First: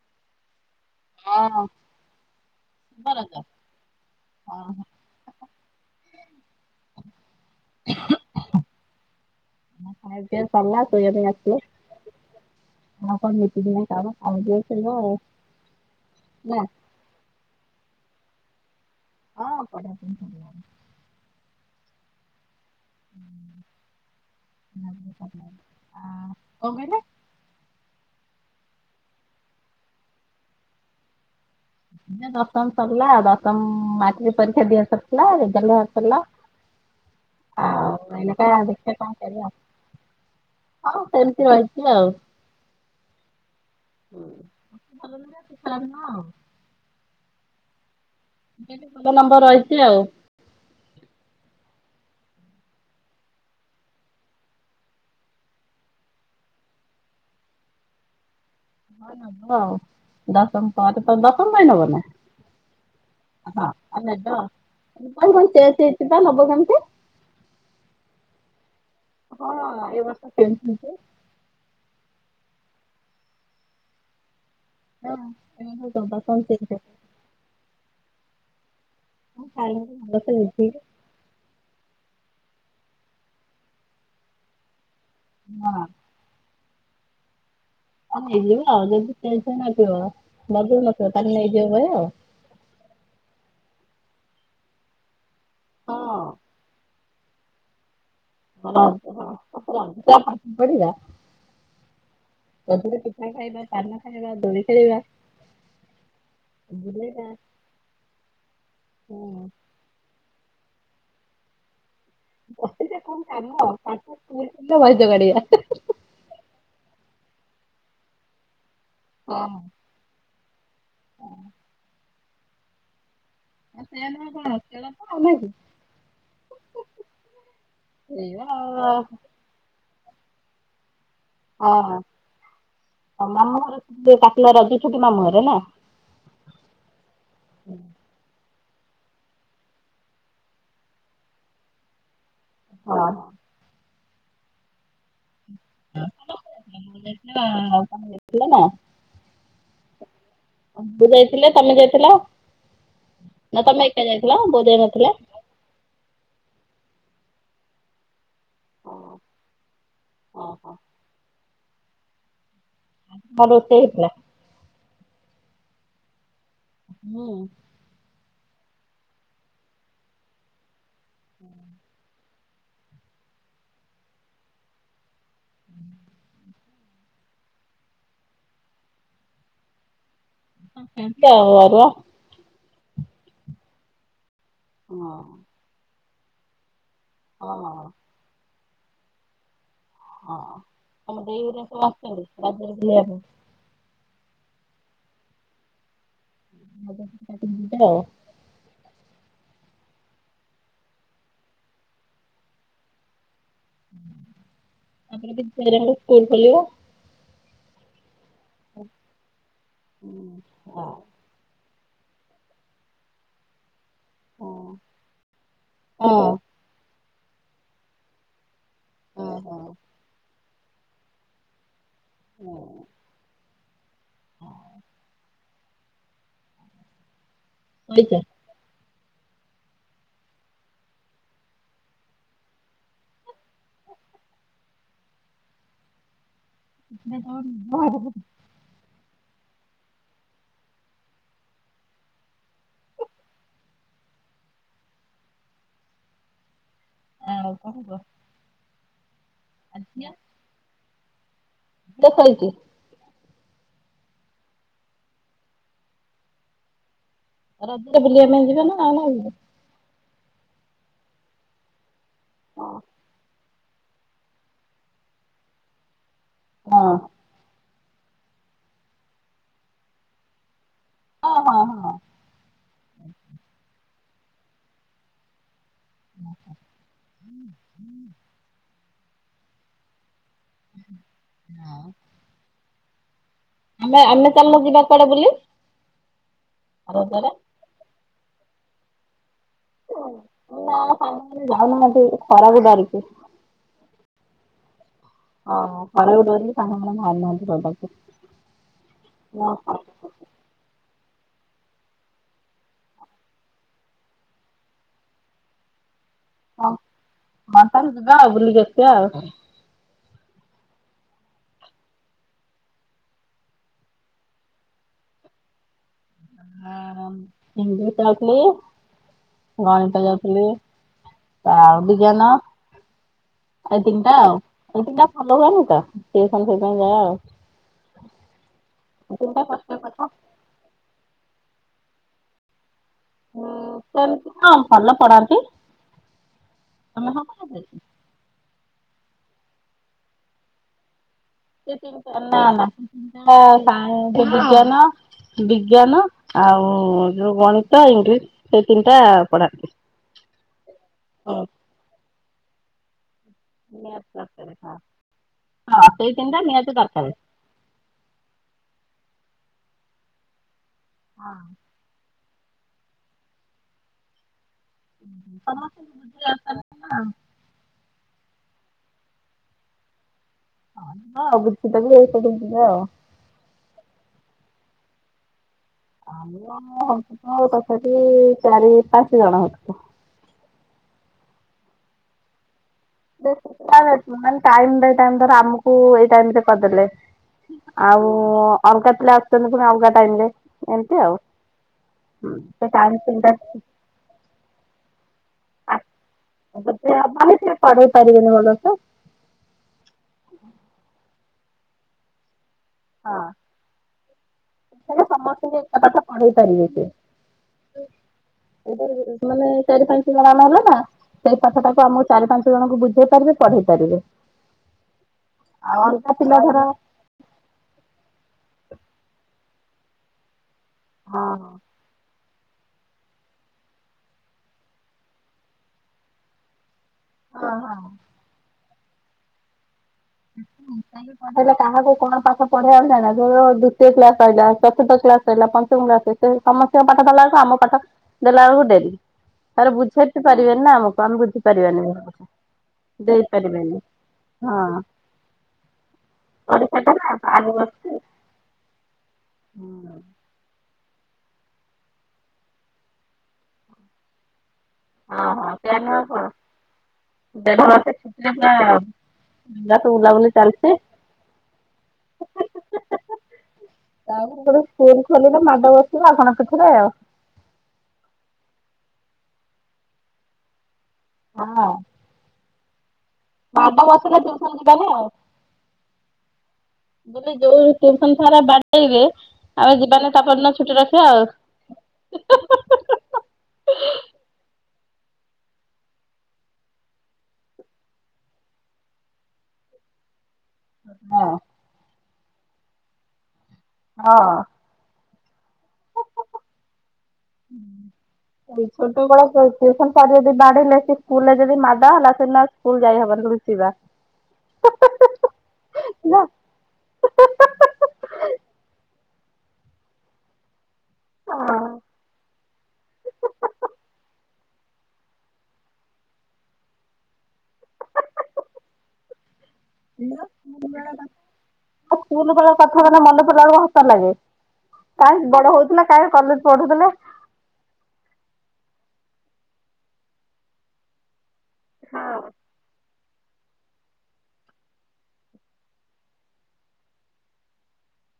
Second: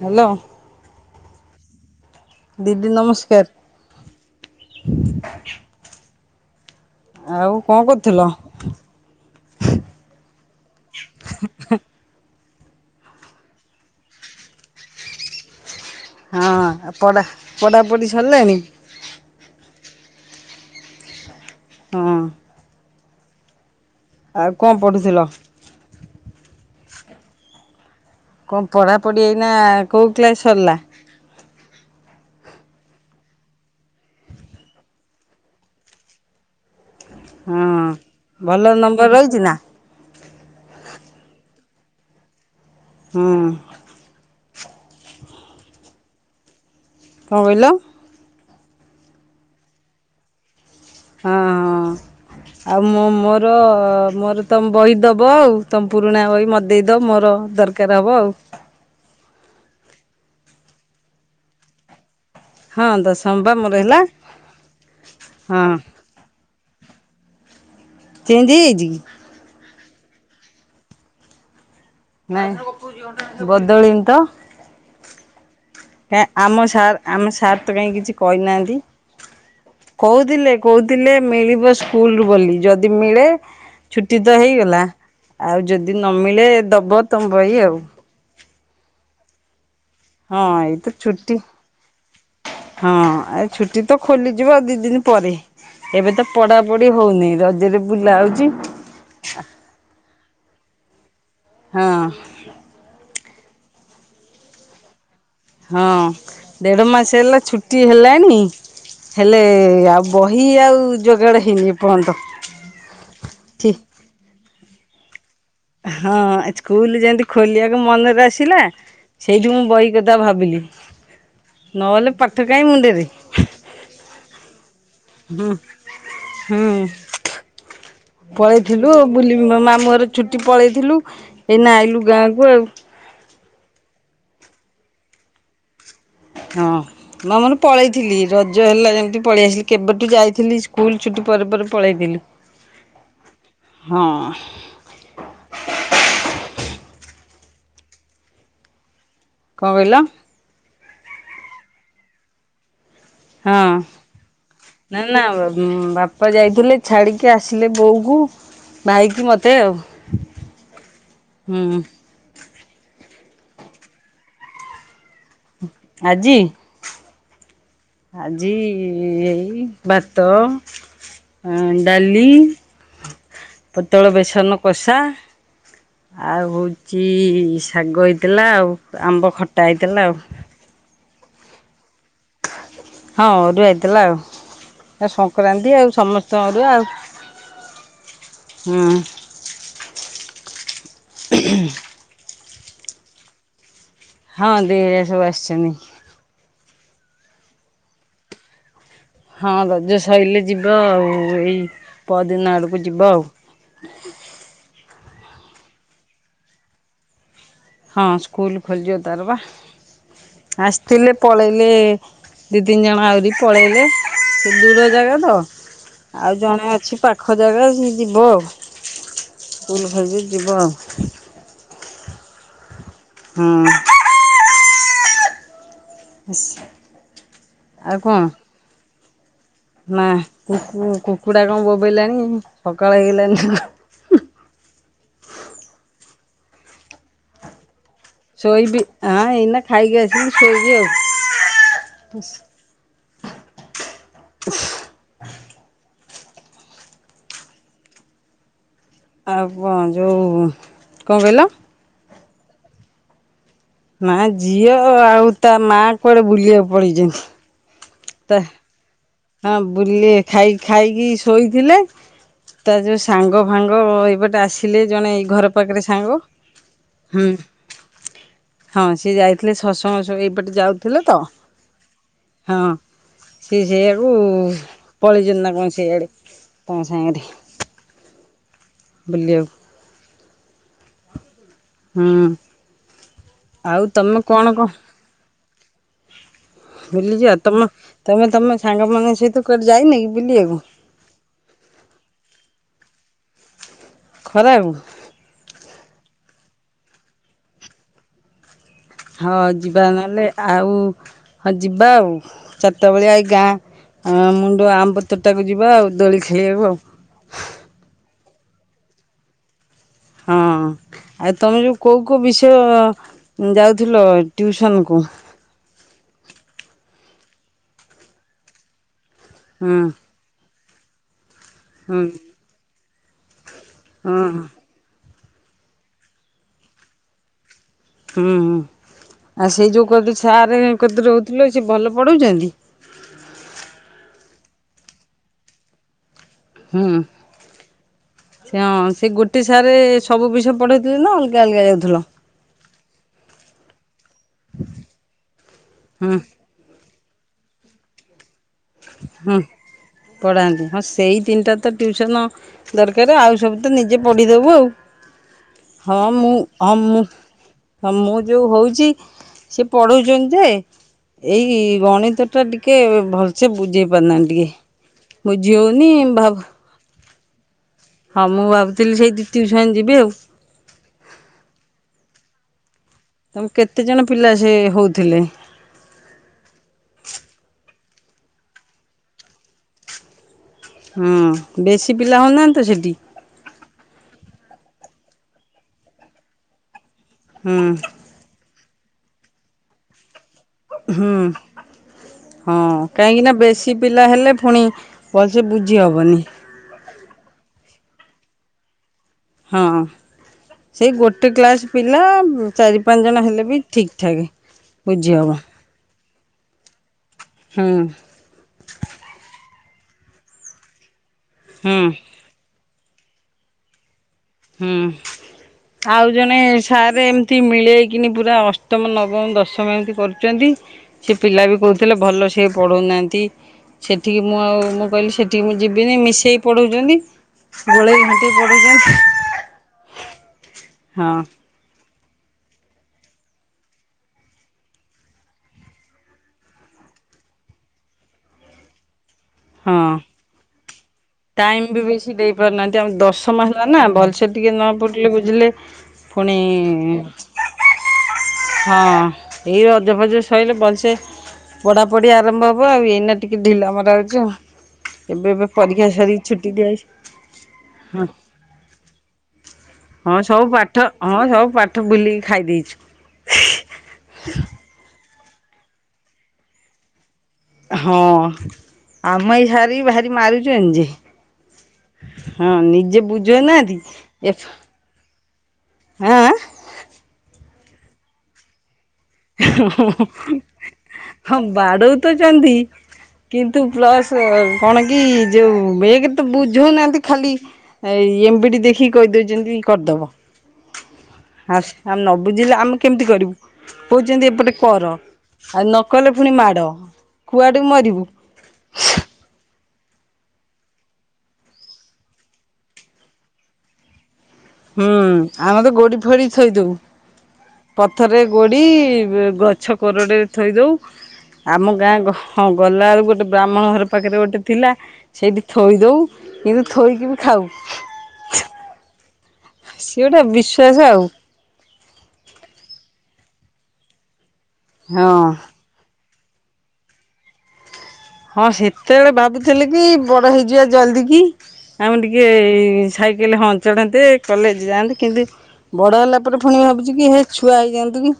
Hello. ହଁ। ଦିଦି ଶିବରାଜ ହଁ ହଁ ନମସ୍କାର। ଆଉ କଣ କରୁଥିଲ? ଖାଇବା ପିଇବା ସରିଲା ଶୋଇବା ପାଇଁ ଆସିଲେ ଆଉ କଣ ନିତିଦିନିଆ କାମ କାମ ଯେବେ ସରିବ। ହଁ ପଡ଼ା ପଡି ସରଲାଣି। ହଁ ପଢ଼ା ପଢ଼ି ସରଲାଣି। ହଁ। ହୁଁ। ଆଉ ପଢୁଥିଲ? କଣ କହିଲେ। କଣ ପଢା ପଢି ଏଇନା କୋଉ କ୍ଲାସ ସରିଲା। ଏଇନା ଦଶମ ସରିଲା ଦଶମ ମାଟ୍ରିକ୍ ପରୀକ୍ଷା ଦିଆ ସାରଥିଲା ରେଜଲ୍ଟ ବାହାରି ସାରିଲା। ହଁ ଆଉ ଏଇନେକା ଭଲ ଦେଖିଆ କଣ ନମ୍ବର ରହିଛି କରିବା ନା। ହଁ ସେମିତି ରହିଛି ଆଉ। ହୁଁ। କିଛି ଭଲ ନୁକା କିଛି ଖରାପ ନୁହ ଆଉ। କଣ କହିଲ। ମୁଁ କହିଲି ଭଲ ନମ୍ବର ରହିଛି ଆଉ। ହଁ ହଁ ଆଉ ମୋ ମୋର ମୋର ତମ ବହି ଦବ ଆଉ ତମ ପୁରୁଣା ବହି ମତେ ଦେଇଦବ ମୋର ଦରକାର ହବ ଆଉ। ହଁ ନବ ଦଶମ ପା ଦଶମ ପାଇଁ ନବ ନା। ହଁ ଦଶମ ବା ମୋର ହେଲା। ହଁ ନେବ ଦଶମ ବହି ହଁ ଚେଞ୍ଜ ହେଇଚି ପା ନବ କେମିତି। ଚେଞ୍ଜ ହେଇଯାଇଛି କି। ବ୍ୟବସ୍ଥା ଚେଞ୍ଜ ହେଇଚି। ନାଇଁ ବଦଳିନି ତ। ହଁ। କାଇ ଆମ ସାର୍ ଆମ ସାର୍ ତ କାହିଁ କିଛି। କହିନାହାନ୍ତି। କହୁଥିଲେ କହୁଥିଲେ ମିଳିବ। ସ୍କୁଲ ରୁ ବୋଲି ଯଦି ମିଳେ ଛୁଟି ତ ହେଇଗଲା। ଆଉ ଯଦି ନ ମିଳେ ଦ ଦବ୍ ତମ ବହି ଆଉ। ନେଇଯିବ ଆଉ ଯଦି ଚେଞ୍ଜ ହେଇନ ନଥିବ ହଁ ବଦଳି ଏଇତ ନଥିବ ଛୁଟି ତାହେଲେ ନେଇଯିବ ଫେରେ। ହଁ ଆଉ ଛୁଟି ତ ଖୋଲିଯିବ ଦି ଦିନ ପରେ ଏବେ ତ ପଢାପଢି ହଉନି ରଜରେ ବୁଲା ହଉଛି ହଁଁ ପିବା ଖାଇବା ହଁ ପାନ ଖାଇବା ଦଳି ଖେଳିବା ହଁ ଦେଢ ମାସ ବୁଲିବା ହେଲା ଛୁଟି ହେଲାଣି ହେଲେ ଆଉ ଆଉ ଯୋଗାଡ ହେଇନି ଏପର୍ଯ୍ୟନ୍ତ। ବସଟା କଣ କାମ ଠି ପା ଭଜୋଗାଡ଼ିଆ ହଁ ସ୍କୁଲ ଯେମିତି ଖୋଲିବାକୁ ମନରେ ଆସିଲା ହଁ ସେଇଠୁ ମୁଁ ଆଉ ବହି କଥା ଭାବୁି ବୋଲିିଲଲି ନହେଲେ ପା ଠ କାଇଁ ମୁଣ୍ଡେରେ ଆପ ପା ହୁଁ ପା ପଳେଇଥିଲୁ ବୁଲି ମାମୁଁ ଘର ଛୁଟି ପଳାଇଥିଲୁ ହଁ ମାମର ପିଲା ରଗିଛ ତମ ମୁହଁରେ ନା ହଁ ମାମାନ ପଳେଇଥିଲି ର ଜ ହେଲା ଯେମିତି ପଳେଇ ଆସଥିଲି କେବେଠୁ ଯାଇଥିଲି ସ୍କୁଲ ଛୁଟି ପରେ ପରେ ପଳେଇଥିଲୁ। ହଁ। ହଁ। କ ନା କଣ କହିଲ? ମୁ ଯାଇଥିଲେି ତମେ ଯାଇଥିଲ ହଁ ନା ତମେ ଏକା ଯାଇଥିଲ ବୋଉ ନା ଯାଇନଥିଲେ? ନା ବାପା ଯାଇଥିଲେ ଛାଡିକି ଆସି ଆସିଲେ ବୋଉକୁ ଭାଇ କି ମତେ ଆଉ ହଁ। ମରୁତ ନା ଆଜି ହଁ ଆଜି ଏଇ ଭାତ ଆ ଡାଲି ପୋତଳ ବେସନ କଷା ଆଉ ହଉଛି ଶାଗ ହେଇଥିଲା ଆଉ ଆମ୍ବ ଖଟା ହେଇଥିଲା ଆଉ। ସେବା ହଁରୁଆଇଥିଲା ଆଉ ଆ ଶଙ୍କ ରାନ୍ତିି ଆଉ ସମସ୍ତ ତଦୁ ଆଉ ହଁ। ହଁ ହଁ ଆମ ଦେରେ ସେ ମାସି ବଜରିଲବ ହଁ ଦିରେ ସବୁ ଆସିଛନ୍ତି। [inaudible] ହଁ ରଜ ସରିଲେ ଯିବା ଆଉ ଏଇ ପଦିନ ଆଡକୁ ଯିବା ଆଉ। ଆପଣ ସ୍କୁଲ ଖଲିବ ହଁ। ସ୍କୁଲ ଖୋୋଲିଯ ତାର ବା ହଁ ଆସିଥିଲେ ପଳେଇ ଦି ତିନି ଜଣ ଆହୁରି ପଳେଇଲେ ସେ ଦୂର ଜାଗା ତ ହଁ ଆଉ ଜଣେ ଅଛି ପାଖ ଖୋଜାଗ ଯିବ ଉଲ ଭାବି ଯିବ [inaudible] ହୁଁ। ହଁ। ଇସ୍। ଆଉ ଶୋଇଛ? କଣ? ନା କୁକୁ କୁକୁଡା କଣ ବୋବେଇଲାଣି ସକାଳ ହେଇଲାଣିି। କୁକୁଡ଼ା କଣ ମୋ ମୋ ହବ। ଶୋଇବି ହଁ ଏଇନା ଖାଇକି ଆସିଲି ଶୋଇବି ଆଉ। [unintelligible] ଆଉ କଣ କହ। ଆଉ କଣ ଯୋଉ କଣ କହିଲ? ସେ ଶୋଇଛି। ନା ଝିଅ ଆଉ ତା ମା କୁଆଡେ ବୁଲିବାକୁ ପଳେଇଛନ୍ତି। ରଜ ବୁଲିବା ତା ପାଇଁ ଯିବେନା ଆଉ ହଁ ବୁଲି ଖାଇ ଖାଇକି ଶୋଇଥିଲେ ହଁ ତାର ଯୋଉ ସାଙ୍ଗ ସାଙ୍ଗ ଏଇପଟେ ଆସିଲେ ଜଣେ ଏଇ ଘର ପାଖରେ ସାଙ୍ଗ। ହଁ। ହୁଁ ହଁ ସିଏ ଯାଇଥିଲେ ସତ୍ ସଙ୍ଗ୍ ସବୁ ଏଇପଟେ ଯାଉ ଥିଲେ ତ ହଁ ହଁ ହଁ ହଁ। ସେ ସେୟାକୁ ପଳେଇଛନ୍ତି ନା କଣ ସେୟାଡେ ତମ ସାଙ୍ଗରେ। ବୁଲିଆକୁ। ହଁ। ହୁଁ। ଆଉ ଆମେ ତମେ ଆମେ ଚାଲ ଯିବା କୁଆଡେ ବୁଲି। ରଜରେ ବୁଲିଯିବା ତମେ ତମେ ତମେ ସାଙ୍ଗମାନଙ୍କ ସହିତ କୁଆଡ଼େ ଯାଇନ କି ବୁଲିବାକୁ ନାଁ ନାଁ ଯାଇନୁ ଖରା କୁ ଡରିକି। [unintelligible] ଖରା ବେଳକୁ। ହଁ ଖରା ହଉଛି ବୋଲି ତାଙ୍କର ସବୁ ବାହାରୁ ନାହାନ୍ତି ପଦାକୁ। ହଁ ଯିବା ନହେଲେ ଆଉ ହଁ ଯିବା ଆଉ ଚାରିଟା ବେଳିଆ ଏଇ ଗାଁ ମୁଣ୍ଡ ଆମ୍ବ ତୋଟାକୁ ଯିବା ଆଉ ଦୋଳି ଖେଳି ଖେଳିବାକୁ ଆଉ। ତାହେଲେ ଯିବା ଆଉ ବୁଲିକି ଆସିବା ଆଉ। ହଁ ଆଉ ତମେ ଯୋଉ କୋଉ କୋଉ ବିଷୟ ଯାଉଥିଲ ଟିଉସନ୍ କୁ? ଆ ଇଂଲିଶ ଯାଉଥିଲି। ହୁଁ ଗଣିତ ଯାଉଥିଲି। ପାଉ ହୁଁ ଟିକାନ [inaudible] ସେଇ ତିନିଟା ହୁଁ ଆଉ। ଷ୍ଟେସନ ଫେସନ ଯା ଆଉ। ହୁଁ ହୁଁ ତିନିଟା ଆଉ ସେଇ କଷ୍ଟ ଯୋଉ ପାଠ କ ସାରଙ୍କ ସେ ଭଲ ପଢ଼ାଉଛନ୍ତି। ଉଁ ସେମିତି ହଁ ଭଲ ପଢାନ୍ତି। ହୁଁ ଆମେ ହଁ କଣ ହଁ ସେ ଗୋଟେ ସାରେ ସବୁ ବିଷୟ ପଢେଇଥିଲେ ନା ଅଲଗା ଅଲଗା ସେ ଯାଉଥିଲ? ନା ସେ ବିଜ୍ଞାନ ହୁଁ ଆଉ। ଗଣିତ ଇଂଲିଶ ସେଇ ତିନିଟା ହୁଁ ପଢାନ୍ତି। ପଢାନ୍ତି ହଁ ସେଇ ତିନିଟା ତ ଟ୍ୱିସନ ଦରକାର ଆଉ। ସବୁ ତ ନିଜେ ନିହାତି ପଢିଦବୁ ଆଉ ଦରକାର ହଁ ସେଇ ମୁଁ ତିନିଟା ହଁ ନିହାତି ମୁ ଦରକାର। ହ ମୁଁ ଯୋଉ ହଉଛି। ସେ ପଢୁଛନ୍ତି। ଏଇ ଗଣିତ ତ ଟିକେ ଭଲ ସେ ବୁଝେଇ କରୁନାହାନ୍ତି ଟିକେ। ବୁଝି ହଉନି ଭାବ [inaudible] ହଁ ମୁଁ ଭାବୁଥିଲି ସେଇ ଟଟିଉସନ ଯିବି ଆଉ। [unintelligible] ଆଉ ତମ କେତେ ଜଣ ପିଲା ସେ ହଉଥିଲେ। ଆମ ହୋଇଥିଲୁ ତଥାପି ଚାରି ପାଞ୍ଚ ଜଣ ହୋଉଥିଲୁ। ହଁ ବେଶୀ ପିଲା ହଉନାହାନ୍ତି। ସେଠି ଟାଇମ୍ ବାଇ ଟାଇମ୍ ଧର ଆମକୁ ଏଇ ଟାଇମରେ କରିଦେଲେ। ହୁଁ ଆଉ। ଅଲଗା ପିଲା ଆସଛନ୍ତି ପୁଣି ଅଲଗାଟାଇମ ରେ ଏମିତି ହୁଁ ଆଉ। ସେ ହଁ ଟାଇମ କାହିଁକି ନା ତିନିଟା ବେଶୀ ପିଲା ହେଲେ ପୁଣି ଭଲସେ ବୁଝିହବନି। ମାନେ ସେ ପଢେଇ ପାରିବେନି ଭଲସେ ହଁ ସେଇ ଗୋଟେ ଗୋଟେ ଗ୍ଲାସ ପିଲା ଚାରି ପାଞ୍ଚ ଜଣ ହେଲେ ବି ଠିକ୍ ଠାକ। କଇଲା ସମସ୍ତଙ୍କ ର ଏକା ପାଠ। ପଢେଇ ପାରିବେ ସିଏ। ହୁଁ ହେଇପାରେ ଯେ ସେମାନେ। ଚାରି ପାଞ୍ଚ ଜଣ ଆମେ ହେଲୁ ନା। ସେଇ କଥା ଟାକୁ ହୁଁ ଆମକୁ ଚାରି ପାଞ୍ଚ ଜଣଙ୍କୁ ବୁଝ ହେଇପାରିବେ ପଢେଇ ପାରିବେ। ହୁଁ ଆଉ ଅଲଗା ଜଣେ ପିଲା ଧର ସାର୍ ଏମତି ମିଳେଇକିନି ପୁରା ଅସ ସପ୍ତମ ନବମ ଦଶମ ଏମିତି କରୁଛନ୍ତି। ସେ ପିଲା ବି କହୁଥିଲେ ଭଲ। ସେ ପଢ଼ଉନାହାଁନ୍ତି ସେଠିକି ମୁଁ ଆଉ ମୁଁ କହିଲି ସେଠିକି ମୁଁ ଯିବିନି ମିଶେଇକି ପଢ଼ାଉଛନ୍ତି। ଗୋଲେଇ ଘାଣ୍ଟି ପଢ଼ [inaudible] ହଁ ଏବେ କାହାକୁ। କଣ ପାଠ ପଢିବା ଜାଣେନା ଦ୍ଵିତୀୟ କ୍ଲାସ ରହିଲା ଚତୁର୍ଥ କ୍ଲାସ ରହିଲା ପଞ୍ଚମ କ୍ଲାସ ସମସ୍ତଙ୍କ ପାଠ ସରିଲା ବେଳକୁ ଆମ ପାଠ ଦେଲା ବେଳକୁ ଡେରି। ଥରେ ହଁ ବୁଝେଇି ବି ପାରିବେନି। ନା ମ। ଟାଇମ ବି ବେଶୀ ଦେଇ ପାରୁନାହାନ୍ତି ଆମେ ଦଶମ ହେଲା ଦେଇପାରିବେନି ନା ଭଲସେ ଟିକେ ନ ପଢ଼ି ହଁ ପାଢ଼ୀଲେ ବୁଝିଲେ ପୁଣି ଓଡିଶାଟା ନା ଆଗକୁ ଅଛି ହଁ। ଏଇ ରଜ ଫଜ ସଇଲେ ଭଲସେ ପଢା ପଢି ଆରମ୍ଭ ହବ ଆଉ ଏଇନା ଟିକେ ଢିଲା ମରା ହୋଉଚି ଆଉ।। ଏବେ ହଁ ଏବେ ପରି ହଁ ହଁ ଦେଢମାସେ ହଁ ଛୁଟିରେ ପୁରା ବିନଦାସ୍ ହଁ ବୁଲାବୁଲି ସବୁ ଚାଲିଚି ପାଠ ହଁ ସବୁ ପାଠ ବୁଲିକି ଖାଇ ଦେଇଛୁ ତା ଉପରେ ଷ୍କୁ ଖଲିତ ମାଡ଼ ବସିବ ଆଉ କଣ ପିଠିରେ ଆଉ। ହଁ ଆମେ ଏଇ ସାରିବି ଭାରି ମାରୁଛୁନ୍ତି ଯେ। ହଁ। ହଁ ନିଜେ ବୁଝୋଉନାହାନ୍ତି ମାଡ ବସିଲେ ଟ୍ୟୁସନ ଏଥ ଯିବାନି ଆଉ। ଆଁ ଆଁ। ବୋଲେ ଯୋଉ ଟ୍ୟୁସନ ସାରା ବା ଛୁଟି ରଖିବା ଆଉ। ହଁ ବାଡ଼ଉତଚନ୍ତି କିନ୍ତୁ ପ୍ଲସ୍ କଣ କି ଯୋଉ ଏକେରତ ବୁଝୋଉନାହାନ୍ତି ଖାଲି ଏମଵି ଡ଼ି ଦେଖିକି କଇଦୌଛନ୍ତି କରିଦବ। ହଁ ଆସ ଆ ନବ ବୁଝିଲେ ଆମେ କେମତି କରିବୁ। କଉଚନ୍ତି ଏପଟେ ହଁ। କର। ହାନ କଲେ ପୁଣି ମାଡ଼ କୁଆଡୁ ମରିବୁ। ଛୋଟବେଳେ ଟ୍ୟୁସନ ସାର ଯଦି ବାଡେଇଲେ ସେ ସ୍କୁଲରେ ଯଦି ମାଡ ହେଲା ସେଦିନ ସ୍କୁଲ ଯାଇହବନି ନୁଚିବା। ହୁଁ ଆମେ ତ ଗୋଡି ଫୋଡି ଥୋଇଦୋଉ ପଥରେ ଗୋଡି ଇବ୍ ଗଛ କୋରଡ଼ରେ ଥୋଇଦୋଉ। ଆମ ଗାଁ ହଁ ଗଲାଓଳୁକୁ ଗୋଟେ ବ୍ରାହ୍ମଣ ଘର ପାଖରେ ଗୋଟେ ଥିଲା ସେଇଠି ଥୋଇ ଦୋଉ କିନ୍ତୁ ଥୋଇକିବି ଖାଉ। ସିଏ ଗୋଟେ ଶୀଘ୍ର ସ୍କୁଲ ବିଶ୍ଵାସ ବେଳ ଆଉ ପାଖ ସ୍କୁଲ ବେଳ ପାଖ ହେନେ ମନେ ପଡିଲାବୋଳୁକୁ ହସ ଲାଗେ। କାଇଁ ହଁ। ବଡ ହୋଉଥୁ ନା କାଇଁ କଲେଦ ପଢୁଥୁଲେ। ହଁ ସେତେବେଳେ ଭାବୁଥିଲିକି ବଡ ହେଇଯିବା ଜଲ୍ଦି କି। ଆମେ ଟିକେ ଏ ସାଇକେଲ ହଁ ଚଢ଼ନ୍ତେ କଲେଜ ଯାଆନ୍ତେ କିନ୍ତୁ ବଡ଼ ହେଲା ପରେ ପୁଣି ଭାବୁଛି କି ହେ ଛୁଆ ହେଇଯାଆନ୍ତୁ କି।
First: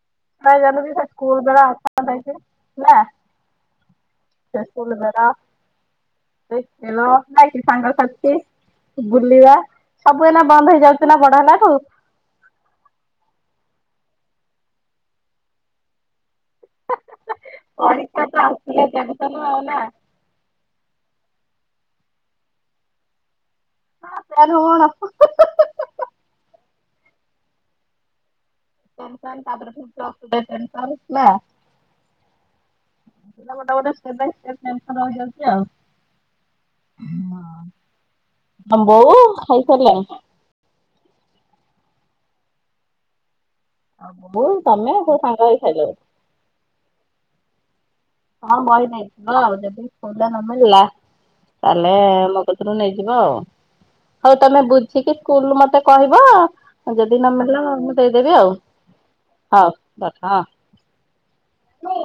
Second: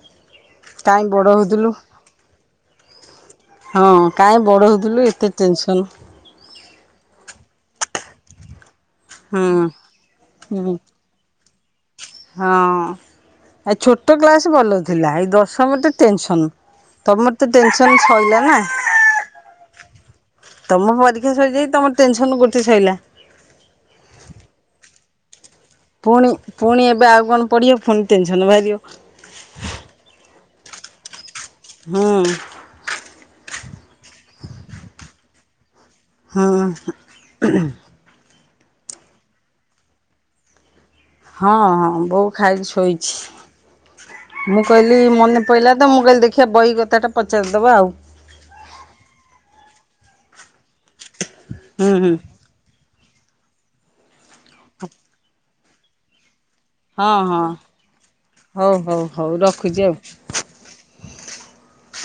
ଆ ଚାଲୁ ବି କାହିଁ ତା ବଡ଼ ସ୍କୁଲବେଳ ହେଉଥିଲୁ। ନା ଆ ହଁ କାହିଁ ବଡ଼ ହେଉଥିଲୁ ଏତେ ଟେନସନ୍ ରାଲ ନାଇକ ସଙ୍ଗ ସେ ହୁଁ ବୁଲିବା ସବୁଦିନ ହୁଁ। ବନ୍ଦ ହେଇଯାଉଥିଲା ବଡ ହେଲା ତୁ ହଁ ଏ ଛୋଟ କ୍ଲାସ ଭଲ ଥିଲା ଏଇ ଦଶମ ଟେ ଟେନସନ ତମର ତ ଟେନସନ ପରୀକ୍ଷା ସଇଲା ତ ନା ଆସିଲେ ଟେନସନ ଆଉ ନା ତମ ପରୀକ୍ଷା ସୋଇଯାଇ ତମ ଟେନସନ ଗୋଟେ ସଲା ହ ତ ହଣ ପୁଣି ପୁଣି ଏବେ ଆଉ କଣ ପଢିବ ପୁଣି କେମ ସେମସ ତାପରେ ପ୍ର ଠାରୁ ନା ହଁ। ପା ଗୋଟେ ଗୋଟେ ଷ୍ଟେପ ବାଇ ଷ୍ଟେପ ଯାଉଛି ଆଉ। ହଁ। ଆମ୍ବୋ ଖାଇସରିଲଣି ହଁ ହଁ ବୋଉ ଖାଇ ବୋଉ ଶୋଇଛି। ମୁଁ ତମେ କହିଲି ସବୁ ସାଙ୍ଗ ମନେ ହେଇ ପହିଲା ତ ଖାଇଲଣି ମୁଁ କହିଲି ଦେଖିବା ବହି କଥା ଟା ପଚାରି ସେ ଦେବା ଆଉ ହଁ ମାଇ ନାଇଉ ଜ ହ ନମିଲ ହୁଁ ତାହେଲେ ହୁଁ ମୋ କଥିରୁ ନେଇଯିବ ଆଉ। ହଉ ତମେ ବୁଝିକି ସ୍କୁଲୁ ମତେ କହିବ। ହଁ ଯଦି ହଁ ନମିଳିଲେ ମୁଁ ଦେଇଦେବି ଆଉ ହଉ ହଉ ହଉ ରଖୁଛି ଆଉ। ରଖ ହଁ।